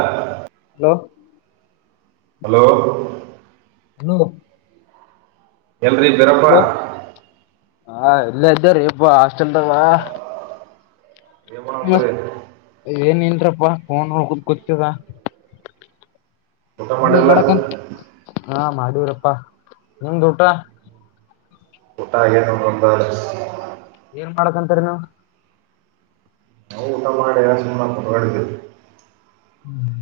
ಹ hello hello hello ಎಲ್ರಿ ಇದಿರಿಯಪ್ಪ ಹಾ ಇಲ್ಲೇ ಇದೀವಿಪ್ಪ ಹಾಸ್ಟೆಲ್ದಾಗ ಏನ್ ಮಾಡಂತ್ರಿ ಏನಿಲ್ಲ ಪ್ಪ ಫೋನ್ ನೋಡ್ಕೊಂಡು ಕೂತಿರಿ ಊಟ ಮಾಡಲ್ಲ ಹಾ ಮಾಡಿವರಪ್ಪಾ ನಿಮ್ದು ಊಟ ಊಟ ಏನು ಏನ್ ಮಾಡಕಂತರಿ ನೀವು ನಾವು ಊಟ ಮಾಡಿ ಏನಿಲ್ಲ ಸುಮ್ನೆ ಕುತ್ಕೊಂದಿವಿ ಹ್ಮ್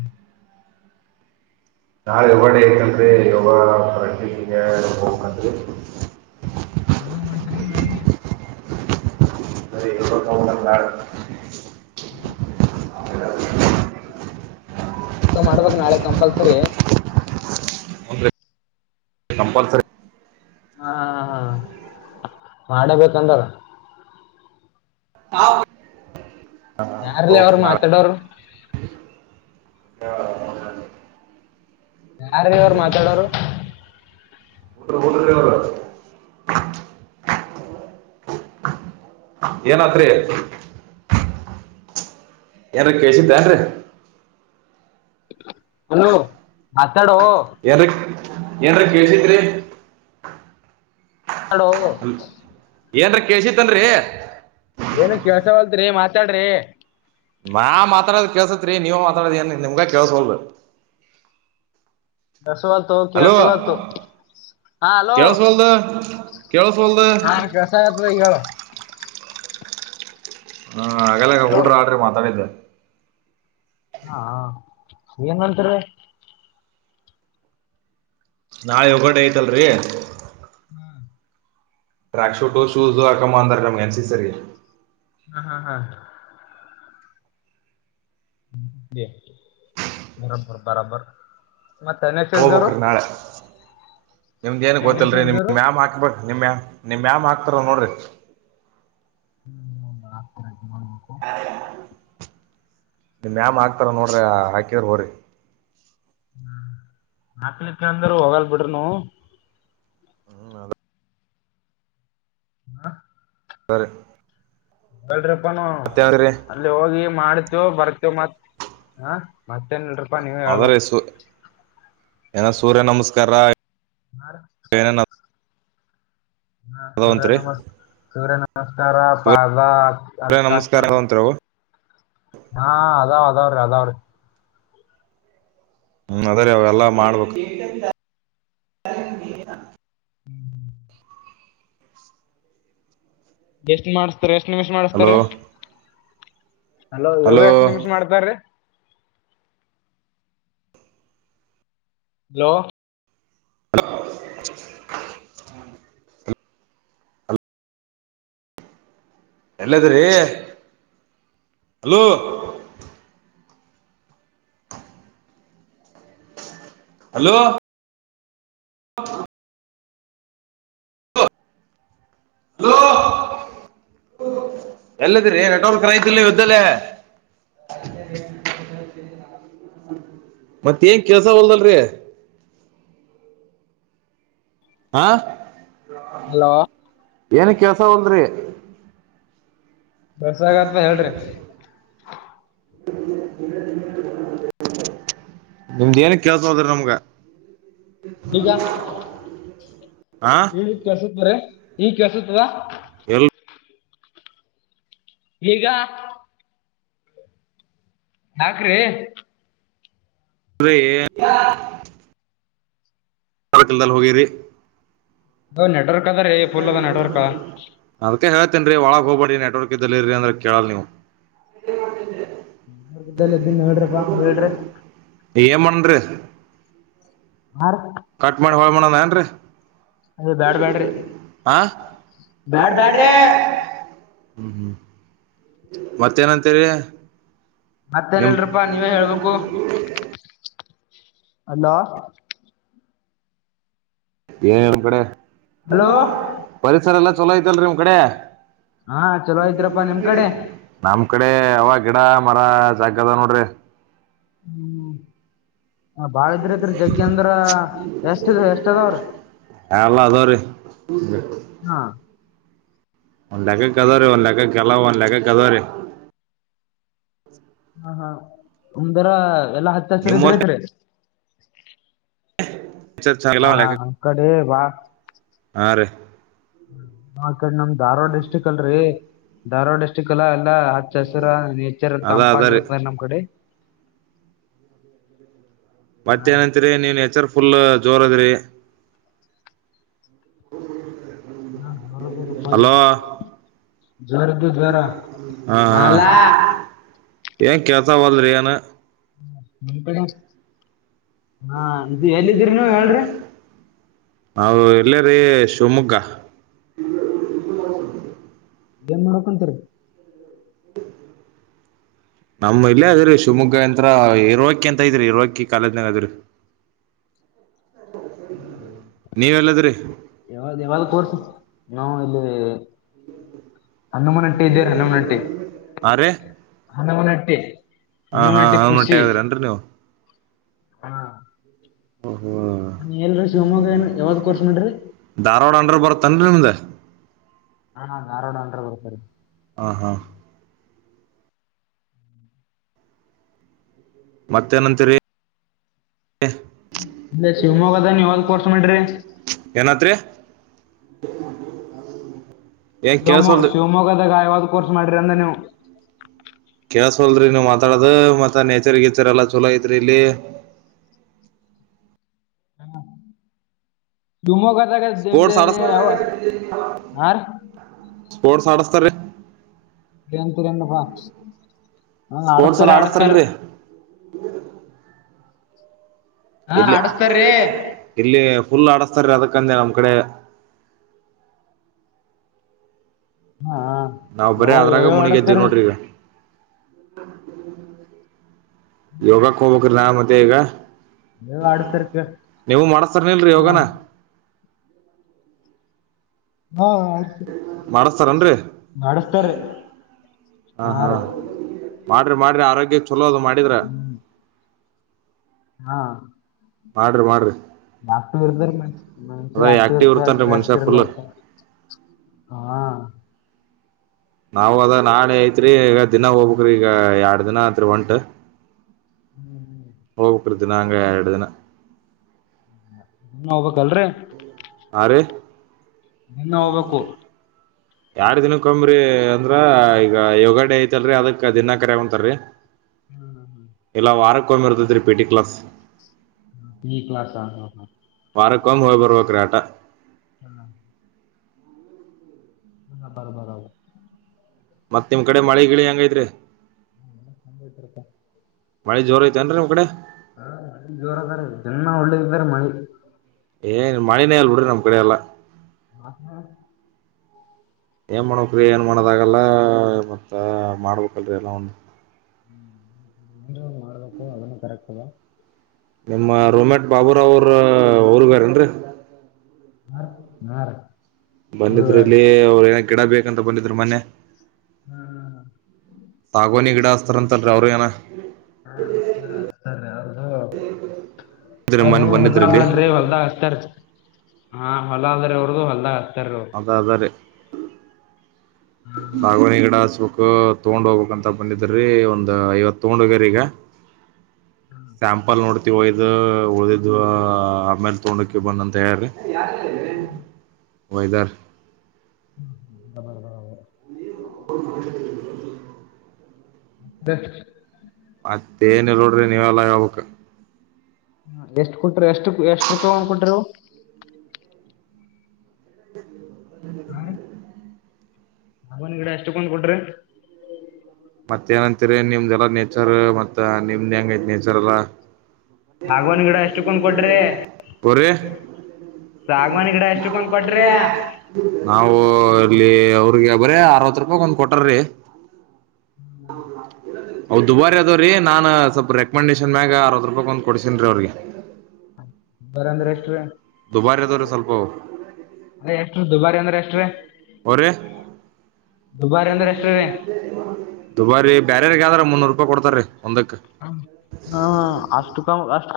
ನಾಳೆ ಯೋಗಡಕಲ್ರಿ ಯೋಗ ಪ್ರಾಕ್ಟೀಸ್ ಯೋಗ ಯವ ಮಾಡ್ತರ ನಾಳೆಗೆ. ಅ ಇ ತ ನ ನಾಳ. [inaudible] ಹಗ ಮಾಡ್ಬೇಕಕ್ ನಾಳೆ ಕಂಪಲ್ಸರಿ. ಹ್ಞೂನ್ರಿ, ಕಂಪಲ್ಸರಿ. ಹಾ ಹಾ ಹಾ ಮಾಡೇಬೇಕಂದ. ಹಾ. ಯಾರಲ್ಲ ಅವರು ಮಾತಾಡೋರು. ಯಾರವರು ಮಾತಾಡೋರು. ಹುಡ್ರಿ ಹುಡ್ರಿ ಅವ್ರು ಏನತ್ರಿ. ಏಾರ ಕೇಳಸಿದ್ದೆನ್ರೀ. ಹಲೋ. ಎಡೋ. ಏನ್ರಿ ಏನ್ರ ಬೇಸಿದ್ರಿ. ಹೋ. ಏನ್ರೀ ಕಸಿ ತನ್ರರಿ. ಏನು ಕೆಲಸವಲ್ತ್ರಿ ಮಾತಾಡ್ರಿ. ನಾ ಮಾತಾಡದ ಕೇಸತ್ರಿ ನೀವ ಮಾತಾಡಿ ಏನ್ ನಿಮ್ಗ ಕೇಸೋಲ್ರಿ. ಕೆಸತ್ತುು ಕೆಸವತ್ತುು ಹಾ ಹಲೋ ಕೇಳಸ್ವಲ್ದ ಕೇಳಸ್ವಲ್ದ ಹಾ ಕೆಸ ಆತ. ಹ್ಮ ಹಾಗಲ್ಲ ಹಲೋ ಹೂಡ್ರ ಆಡ್ರಿ ಮಾತಾಡಿದ್ದೆ. ಹಾ ಹೆಂಗಂತೀ. ನಾಳೆ ಹೊಗಟೆ ಐತಲ್ರಿ. ಹ್ಮ್. ಟ್ರ್ಯಾಕ್ ಶೂಟು ಶೂಸು ಹಾಕಮ್ಮ ಅಂದಾರೆ ನಮ್ಗೆ ಎನ್ಸ ಸರಿ. ಹ್ಮ ಹಾ್ ಹಾ. ನಿರ್ಮ ತರ ಬರಬರ್. ಮತ್ತೆ ಅನಕ್ಷಿದರು. ನಿಮ್ದ್ ಏನು ಗೊತ್ತಲ್ರಿ ನಿಮ್ ಮ್ಯಾಮ ಹಾಕ್ಬೇಕ ನಿಮ ಮ್ಯ. ನಿಮ್ ಯಾಮ್ ಹಾಕ್ತಾರ ನೋಡ್ರಿ. ಹ್ಮ್ ಹ ಆಗ್ತರ. ಹ. ನಿಮ ಮ್ಯಾಮ್ ಹಾಕ್ತಾರ ನೋಡ್ರಿ ಹಾಕಿದ್ರ ಹೋರಿ. ಹ್ಮ್ ನಾಕ್ಲಿಕ್ಕೆ ಅಂದ್ರ ಹೋಗಲ್ ಬಿಡ್ರಿನು. ಹ್ಮ್ ಅ. ಹಾ. ಬ. ್ರಪ್ಪಾನ ಅಲ್ಲಿ ಹೋಗಿ. ಮಾಡ್ತೇವ ಬರ್ತೇವ ಮತ್ ಹ ಮತ್ತೇನ್. ನೀವೇ ಅದರೆ ಹೇಳ್ಬೇಕು ಸ್. ಏನ ಸೂರ್ಯ ನಮಸ್ಕಾರ. ಹ ಏನೇನ ಹಾ ಅವರ ಅದಾವಂತ್ರಿ ನರ ನಸ್ತರ ಪಾಜ ಹ ನಮಸ್ಕಾರ ಒಂ ಹಾ ಅದಾವ್ ಅದಾವ್ರೀ ಅದಾವ್ರೀ ಹ್ಮ್ ಅದೇರೀ ಅವೆಲ್ಲಾ ಮಾಡ್ಬೇಕು ಎಷ್ಟ ಮಾಡ್ತ ಎಷ್ಟು ನಿಮಿಷ ಮಾಡಿಸ್ತಾರ ಹಲೋ ಅಲೋ ಹಲೋ ಯೋಗಸ್ ನಿಮಿಷ ಮಾಡ್ತಾರೀ ಹಲೋ ಹ ಎಲ್ಲದ್ರೀ ಅಲೂ ಹಲೋ ಹ ಹಲೋ ಎಲ್ಲದ್ರಿ ನಟರ್ಯತಿಲ್ ನೀದಲ್ಲೇ ಮತ್ತೇನ್ ಕೆಲ್ಸ ಹೊಲ್ದಲ್ರಿ ಹಾ ಹಲೋ ಏನ ಕಳ್ತ ತೌಂದ್ರ ಬಸಾಗತ್ವಾ ಹೇಳ್ರಿ ನಿಮ್ದ ಏನ್ ಕೆಲ್ಸ ಹದ್ರ ನಮ್ಗ ಈಗ ಹಾ ಹೇಳ ಕೆಲ್ಸತ್ ಬ್ರ ನೀ ಕೇಳಸತದಾ ಎಲ್ ಈಗ ಹಾಕ್ರಿ ಅ ಹಕಲ್ದಲ್ ಹೋಗ ರ ಹೌ ನೆಟರ್ ದ್ರ ಪುಲ್ಲದ ನೆಡ್ವರ್ಕ ನ್ರರಿ ಒಳಗ್ ಹೋಗ್ಬೇರಿ ನೆಟ್ವರ್ಕ್ ಇದ್ದಲ್ಲಿರರಿ ಅಂದ್ರ ಕೇಳಲ್ ನೀವು ಲ್ಲ ಇದ್ದನ್ ಹೇಳ್ರಿಪ್ಪಾ ಹೇಳ್ರಿ ಏನ್ ಮಾಡನ್ರಿ ಹ ಕಟ್ ಮಾಡಿ ಹಳ ಮಾಡಣನ ಏನ್ರರಿ ಅದೇ ಬ್ಯಾಡ್ ಬ್ಯಾಡ್ರಿ ಬ್ಯಾಡ್ ಬ್ಯಾಡ್ರಿ ಹ್ಮ್ ಹ್ಮ್ ಮತ್ತೇನಂತರಿ ಮತ್ತೇನಲ್ರಪಾ ನೀವೇ ಹೇಳ್ಬೇಕು ಅಲ್ಲ ಒ ಕಡೆ ಹಲೋ [inaudible] ಪರಿಸರ ಎಲ್ಲಾ ಚಲೋ ಐತಲ್ರಿ ನಿಮ್ ಕಡೆ ಹಾ ಚಲೋ ಇದ್ರಪ್ಪಾ ನಿಮ್ ಕಡೆ ನಮ್ ಕಡೆ ಅವ ಗಿಡ ಮರ ಜಾಗದ ನೋಡ್ರಿ ಹ್ಮ್ ಬಾಳ ಇದ್ರತ್ರಿ ಜಗ್ಗಿ ಅಂದ್ರ ಎಷ್ಟ ಎಷ್ಟ ಅದಾವ್ರಿ ಹಲ್ಲ ಅದ ರೀ ಹಾ ಒಂದ್ ಲೆಕ್ಕ ಕದಾವ್ರರಿ ಒಂದ್ ಲೆಕ್ಕ ಕೆಲ್ಲ ಒಂದ್ ಲೆಕ್ಕ ಕದಾವ್ರೀ ಹಾ ಹಾ ಒಂದರ ಎಲ್ಲಾ ಹತ್ತಸರ ಇದ್ರ ನಿಮ್ಮಷ್ಟ ಐತ್ರಿ ಹಾ ಅ ಕಡೆ ವಾ ಹಾ ರೀ ನಾ [inaudible] ನಮ ಧಾರವಾಡ ಡಿಸ್ಟ್ರಿಕ್ ಅಲ್ರಿ ಧರಾವಾಡಿಸ್ಟಕ್ [unintelligible] ಕಲಾ ಎಲ್ಲ ಆ ಹಸರ ನೇಚರ್ ಅದ ತಂಪ ಅದರಿ ಆಗಿರುತ್ತ ನಮ್ ಕಡೆ ಹಾ ಮತ್ತೇ ರೀ ಏನಂತೀರಿ [unintelligible] ಹೆಸರು ಫುಲ್ ಜೋರ ಅದ್ರಿ ಹೌ [inaudible] [inaudible] ಹಾ ಜ್ವರದ ರೂಪಾಯ ಜ್ವರ್ದ ಜ್ವರ ಹಾ ಹಲ್ಲಾ ಹಾ ಏನ್ ಕೇತಾವಲ್ರಿಯಾನ ನಿ [inaudible] ಹಾ ಎಲ್ಲಿದ್ದೀರಿ ನೀ ಹೇಳ್ರಿ ನಾವು ಎಲ್ಲ ರೀ ಶಿವಮೊಗ್ಗ [inaudible] ನ್ ನೋಡಕಂತಾರೆ ನಮ್ಮ ಇಲ್ಲೇ ಅದ್ರೀ ಶಿವಮೊಗ್ಗ ಯಂತ್ರ ಇರುವಕಿ ಅಂತ ಇದ್ರರಿ ಇರುವಕಿ ಕಾಲದನಾಗ ಅದ್ರಿ ಹ ನೀವ್ ಎಲ್ಲದ್ರಿ ಎ ಎವ ಕೋರ್ಸ ನಾವವು ಎಲ್ಲಿ ಅನ್ನಮ್ಮನ ಅಟಿ ಇದ್ದೇರ್ ಅನ್ನಮ್ಮ ನಟಿ ಹಾ ರೀ ಹನ್ನಮನ ಎಟ್ಟಿ ಹಾ ಹಾ ಹ ಮಟ್ಟೆ ಹದ್ರನ್ರಿ ನೀವು ಹಾ ಹಾ [inaudible] ನ ಎಲ್ರಿ ಶಿವಮೊಗ್ಗ ಏನು ಯಾವ್ದ್ ಕೋರ್ಸ್ ಮಾಡಡ್ರಿ ಹಾಡ ಹಂಡ್ರ ಬರುತ್ತನ್ರಿ ನಿಮ್ದ ಹಾ ಹ ನಾರೋಡ ಅಂದ್ರ ಬರ್ತಾರೆ ಆ ಹಾ ಮತ್ತೇನಂತರಿ ಹ [inaudible] ಶಿವಮೊಗ್ಗದ ನೀವ ಹೊಲ್ ಕೋರ್ಸ ಮಾಡೇ್ರಿ ಏನತ್ರರಿ ಶಿವಮೊ ಶಿವಮೊಗ್ಗದಾಗ ಯಾವಾಗ ಕೋರ್ಸ್ ಮಾಡಿ್ರಿ ಅಂದ ನೀವು ಸೋಲ್್ರರಿ ನೀವ್ ಮಾತಾಡದು ಮತ್ತ ನೇಚರ್ ಗೀಚರ್ ಎಲ್ಲ ಚಲೋ ಐತ್ರಿ ಇಲ್ಲಿ ೂಮಗ ಸ್ಪೋರ್ಟ್ ಅಡ್ಸ್ ಹಾ ರಿ ಸ್ಪೋರ್ಟ್ಸ್ ಆಡಸ್ತಾರೀ ಂತರ [unintelligible] ಬಾ ಸ್ಪೋರ್ಟ್ಸ್ ಎಲ್ಲ ಆಡಸ್ತಾರಲ್ರಿ [inaudible] ಹಾ ಇಲ್ಲಿ ಆಡಸ್ತಾರ್ರೀ ಇಲ್ಲಿ ಫುಲ್ ಆಡಸ್ತಾರೀ ಅದಕ್ಕಂದೆ ನಮ್ ಕಡೆ ಹಾ ನಾವ್ ಯಾವೋ ಯಾವ್ಯಾವ ಆಡಸ್ತಾರ ಹ [inaudible] ಯೋಗ ಕೋಬಕ ಆಲ್ ಮತ್ ಬೇಗ ನೀ ಅಡುತರ್ಕ ಮಾಡಸ್ತಾರನಲ್ರರಿ ಹಾ ಯೋಗನ ಹಾ ಆಡ್ಸ್ ಮಾಡಸ್ತಾರನ್ರಿ ಆಡಸ್ತಾರ್ರೀ ಹ ಹಾ ಮಾಡ್ರಿ ಮಾಡ್ರಿ ಆರೋಗ್ಯ ಚಲೋ ಅದು ಮಾಡಿದ್ರ ಹಾ ಮಾಡ್ರಿ ಮಾಡ್ರಿ ಾಕ್ಟ್ ಇರ್ದ ಮಷ ಅದ ಆಕ್ಟಿವ್ ಇರ್ ಇರ್ತನ್ರಿ ಮನುಷ್ಯ ಫುಲ್ ಸ್ಟ್ರೆಸ್ರಲಟ ಹಾ ನಾವವು ಅದ ನಾಳೆ ಐತ್ರಿ ಈಗ ದಿನ ಹೋಗ್ಬ್ರಿ ಈಗ ಎರಡ್ ದಿನ ಐತ್ರಿ ಒಂಟ ಹ್ಮ್ [inaudible] ಹೋಗ [inaudible] ಇದಿನಂಗ ಎರಡು ದಿನ ನೀ ಹೋಗ್ಬೇಕಕ್ಲ್ರಿ ಆ ರೀ ನಿನ್ನ ಹೋಗ್ಬೇಕು ಯಾರ್ ದಿನ ಕಂಬ್ರಿ ಅಂದ್ರ ಈಗ ಯೋಗ ಡೇ ಐತಲ್ರರಿ ಅದಕ್ ದಿನಾ ಕರ ಹೊಂತಾರರಿ ಹ್ಮ್ ಹ್ಮ್ [inaudible] ಹಕೊಂಡ ಬರ್ತದೆ ರರಿ ಪೇಟಿ ಕ್ಲಾಸ್ ನೀಕ್ಲತ ಹ ಹಾ [unintelligible] ವಾರಕ್ಕೊಂಬ್ ಹೋಗ್ ಬರ್ಬೇಕ ರೀ ಆಟ ಹ [inaudible] ಹ್ಮ ಬರ ಬರ ಮತ್ತತ್ ನಿಮ್ ಕಡೆ ಮಳೆ ಗಿಳಿ ಹೆಂಗೈತ್ರಿರಿ ಮಳಿ ಜೋರ್ ಐತೆೇನ್ರಿ ನಿಮ್ ಕಡೆ ಹ ಜೋರದ ಜ್ಣ ಒಳ್ಳೇದಾರೆ ಮಿ ಏ ಮಳನೇ ಅಲ್ ಬಿಡ್ರಿ ನಮ್ ಕಡೆ ಎಲ್ಲಾ ಹ್ಮ ಏನ್ ಮಾಡ್ಬೇಕ್ರೀ ಏನ್ ಮಾಡೋದಾಗಲ್ಲ ಮತ್ತ ಮಾಡ್ಬೇಕಲ್ರಿ ಎಲ್ಲ ಒಂದ ಹ್ಮ್ ಎ ಮಾಡ್ಬೇಕು ಅದನ್ನು ಕರೆಕ್ಟ್ದಾ ನಿಮ್ಮ ರೋಮೆಟ್ ಬಾಬೂರಾವ್ರ ಅವ್ರಗಾರೇನ್ರಿ ನಾರ ಬಂದಿದ್ರ ಇಲ್ಲಿ ಅವ್ರ ಏನ ಕೆಡ ಬೇಕಂತ ಬಂದಿದ್ರು ಮೊನ್ನೆ ತಾಗೋನಗಡ ಅತ್ರರ ನಂತ ರೌರಿಯಣ ಹಾ ಸರತರಿ ಅ ಅವ್ರ ಮೊನ್ನೆ ಬಂದಿದ್ರಿ ಇಲ್ಲಿ ಹೊದೀ ಹೊಲ್ದಾಗತ ಹಾ ಹೊಲ ಅಂದ್ರೆ ಅವ್ರಗು ಹೊಲ್ಲ ಅದಾದಾರೆ ಸಾಗವಾಣಿ ಗಿಡ ಹಸ್ಬೇಕಕ್ ತಗೊಂಡ್ ಹೋಗ್ಬೇಕಕ್ ಅಂತ ಬಂದಿದ್ರಿ ಒಂದ್ ಐವತ್ ತಗೊಂಡೋಗ್ರೀಗ ಸ್ಯಾಂಪಲ್ ನೋಡ್ ತ್ತ ಒಯ್ದ ಉಳ್ದಿದ್ದು ಆಮೇಲೆ ತೊಡೋಕೆ ಬಂದಂತ ಹೇಳಾರಿ ಹ್ಮ ಒದರ್ ಹ್ಮರರ [inaudible] ಮತ್ತೆ ಮತ್ತೇಏನ್ ಇಲ್ ನೋಡ್ರಿ ನೀವೆಲ್ಲ ಯಾವಕ್ ಹ ಎಷ್ಟು ಕುಟ್ಟ ಎಷ್ಟು ಎಷ್ಟ ರೂಪಾಯಿ ಒಂದ್ಕ ಕೊಟ್ಟ್ರರು ಹ್ಮ್ಮ್ ಹ್ಮ ಹ ಆಬನ ಗಿಡ ಎಷ್ಟುಕೊಂಡ್ ಕೊಟ್ರಿ ಮತ್ತ ಏನಂತರಿ ನಿಮ್ದ ಎಲ್ಲ ನೇಚರ್ ಮತ್ ನಿಮ್ದ್ ಹೆಂಗ ಐತಿ ನೇಚರ್ ಎಲ್ಲ ಸಾಗವಾನಿ ಗಿಡ ಎಷ್ಟಕ್ಕೊಂದ್ ಕೊಟ್ರಿ ಪ [inaudible] ಸಾಗವಾನಿ ಗಿಡ ಎಷ್ಟಕ್ಕೊಂದ್ ಕೊಟ್ರಿ ನಾವು ಅಲ್ಲಿ ಅವ್ರಿಗೆ ಬರ ಅರವತ್ ರೂಪಾಯ ಒಂದ್ ಕೊಟಾರಿ ಹ್ಮ ಅವ್ ದುಬಾರಿ ಅದಾವ್ರೀ ನಾನ್ ಸ್ವಲ್ಪ ರೆಕಮೆಂಡೇಶನ್ ಮ್ಯಾಗ ಅರವತ್ತು ರೂಪಾಯಿ ಒಂದು ಕೊಡ್ಸಿನನ್ ರೀ ಅವ್ರಿಗೆ ಬರಂದ್ರೆ ಎಷ್ಟುರಿ [unintelligible] [unintelligible] [unintelligible] ಎಷ್ಟ್ರೀ ದುಬಾರಿ ಅಂದ್ರೆ ಎಷ್ಟ್ರೀ ದುಬಾರಿ ಅಂದ್ರೆ ಎಷ್ಟ್ರೀ ಮುನ್ನೂರುೂಪಾಯಿ ಕೊಡ್ತರಿ. ಹ ಹಾ ಅಷ್ಟು ಕ ಅಷ್ಟ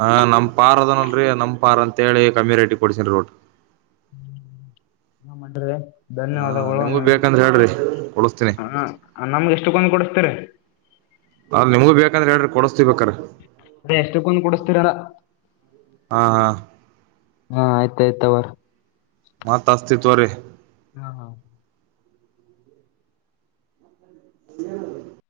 ಹ ನಮ್ಮ ಪಾರದ ನೋಡ್ [unintelligible] ನಮ್ [unintelligible] ಅಂತೇಳಿ ಕಮ್ಮಿ ರೇಟಿ ಕೊಡ್ಸ [unintelligible] [unintelligible] ಹಾ ಧನ್ಯವಾದಗಳು ನಿಮ್ಗೂ ಬೇಕಂದ್ರೆ ಹೇಳ್ರಿ ಕೊಡಸ್ತೀನಿ [unintelligible] ನಮ್ಗೆ ಎಷ್ಟಕ್ಕಂದು ಕೊಡಸ್ತೀರಿ ನ ನಿಮ್ಗೂ ಬೇಕಂದ್ರೆ ಹೇಳ್ರಿ ಕೊಡ್ ಅದೇ ಎಷ್ಟಕ್ಕಂದ [unintelligible] ಕುಡಸ್ತೀರಾ ಹಾ ಹಾ ಹಾ ಆಯ್ತ ಆಯ್ತ [unintelligible] ಮತ್ತ ಅಸ್ತಿ [unintelligible] ತವರಿ ಹಾ ಹಾ [unintelligible]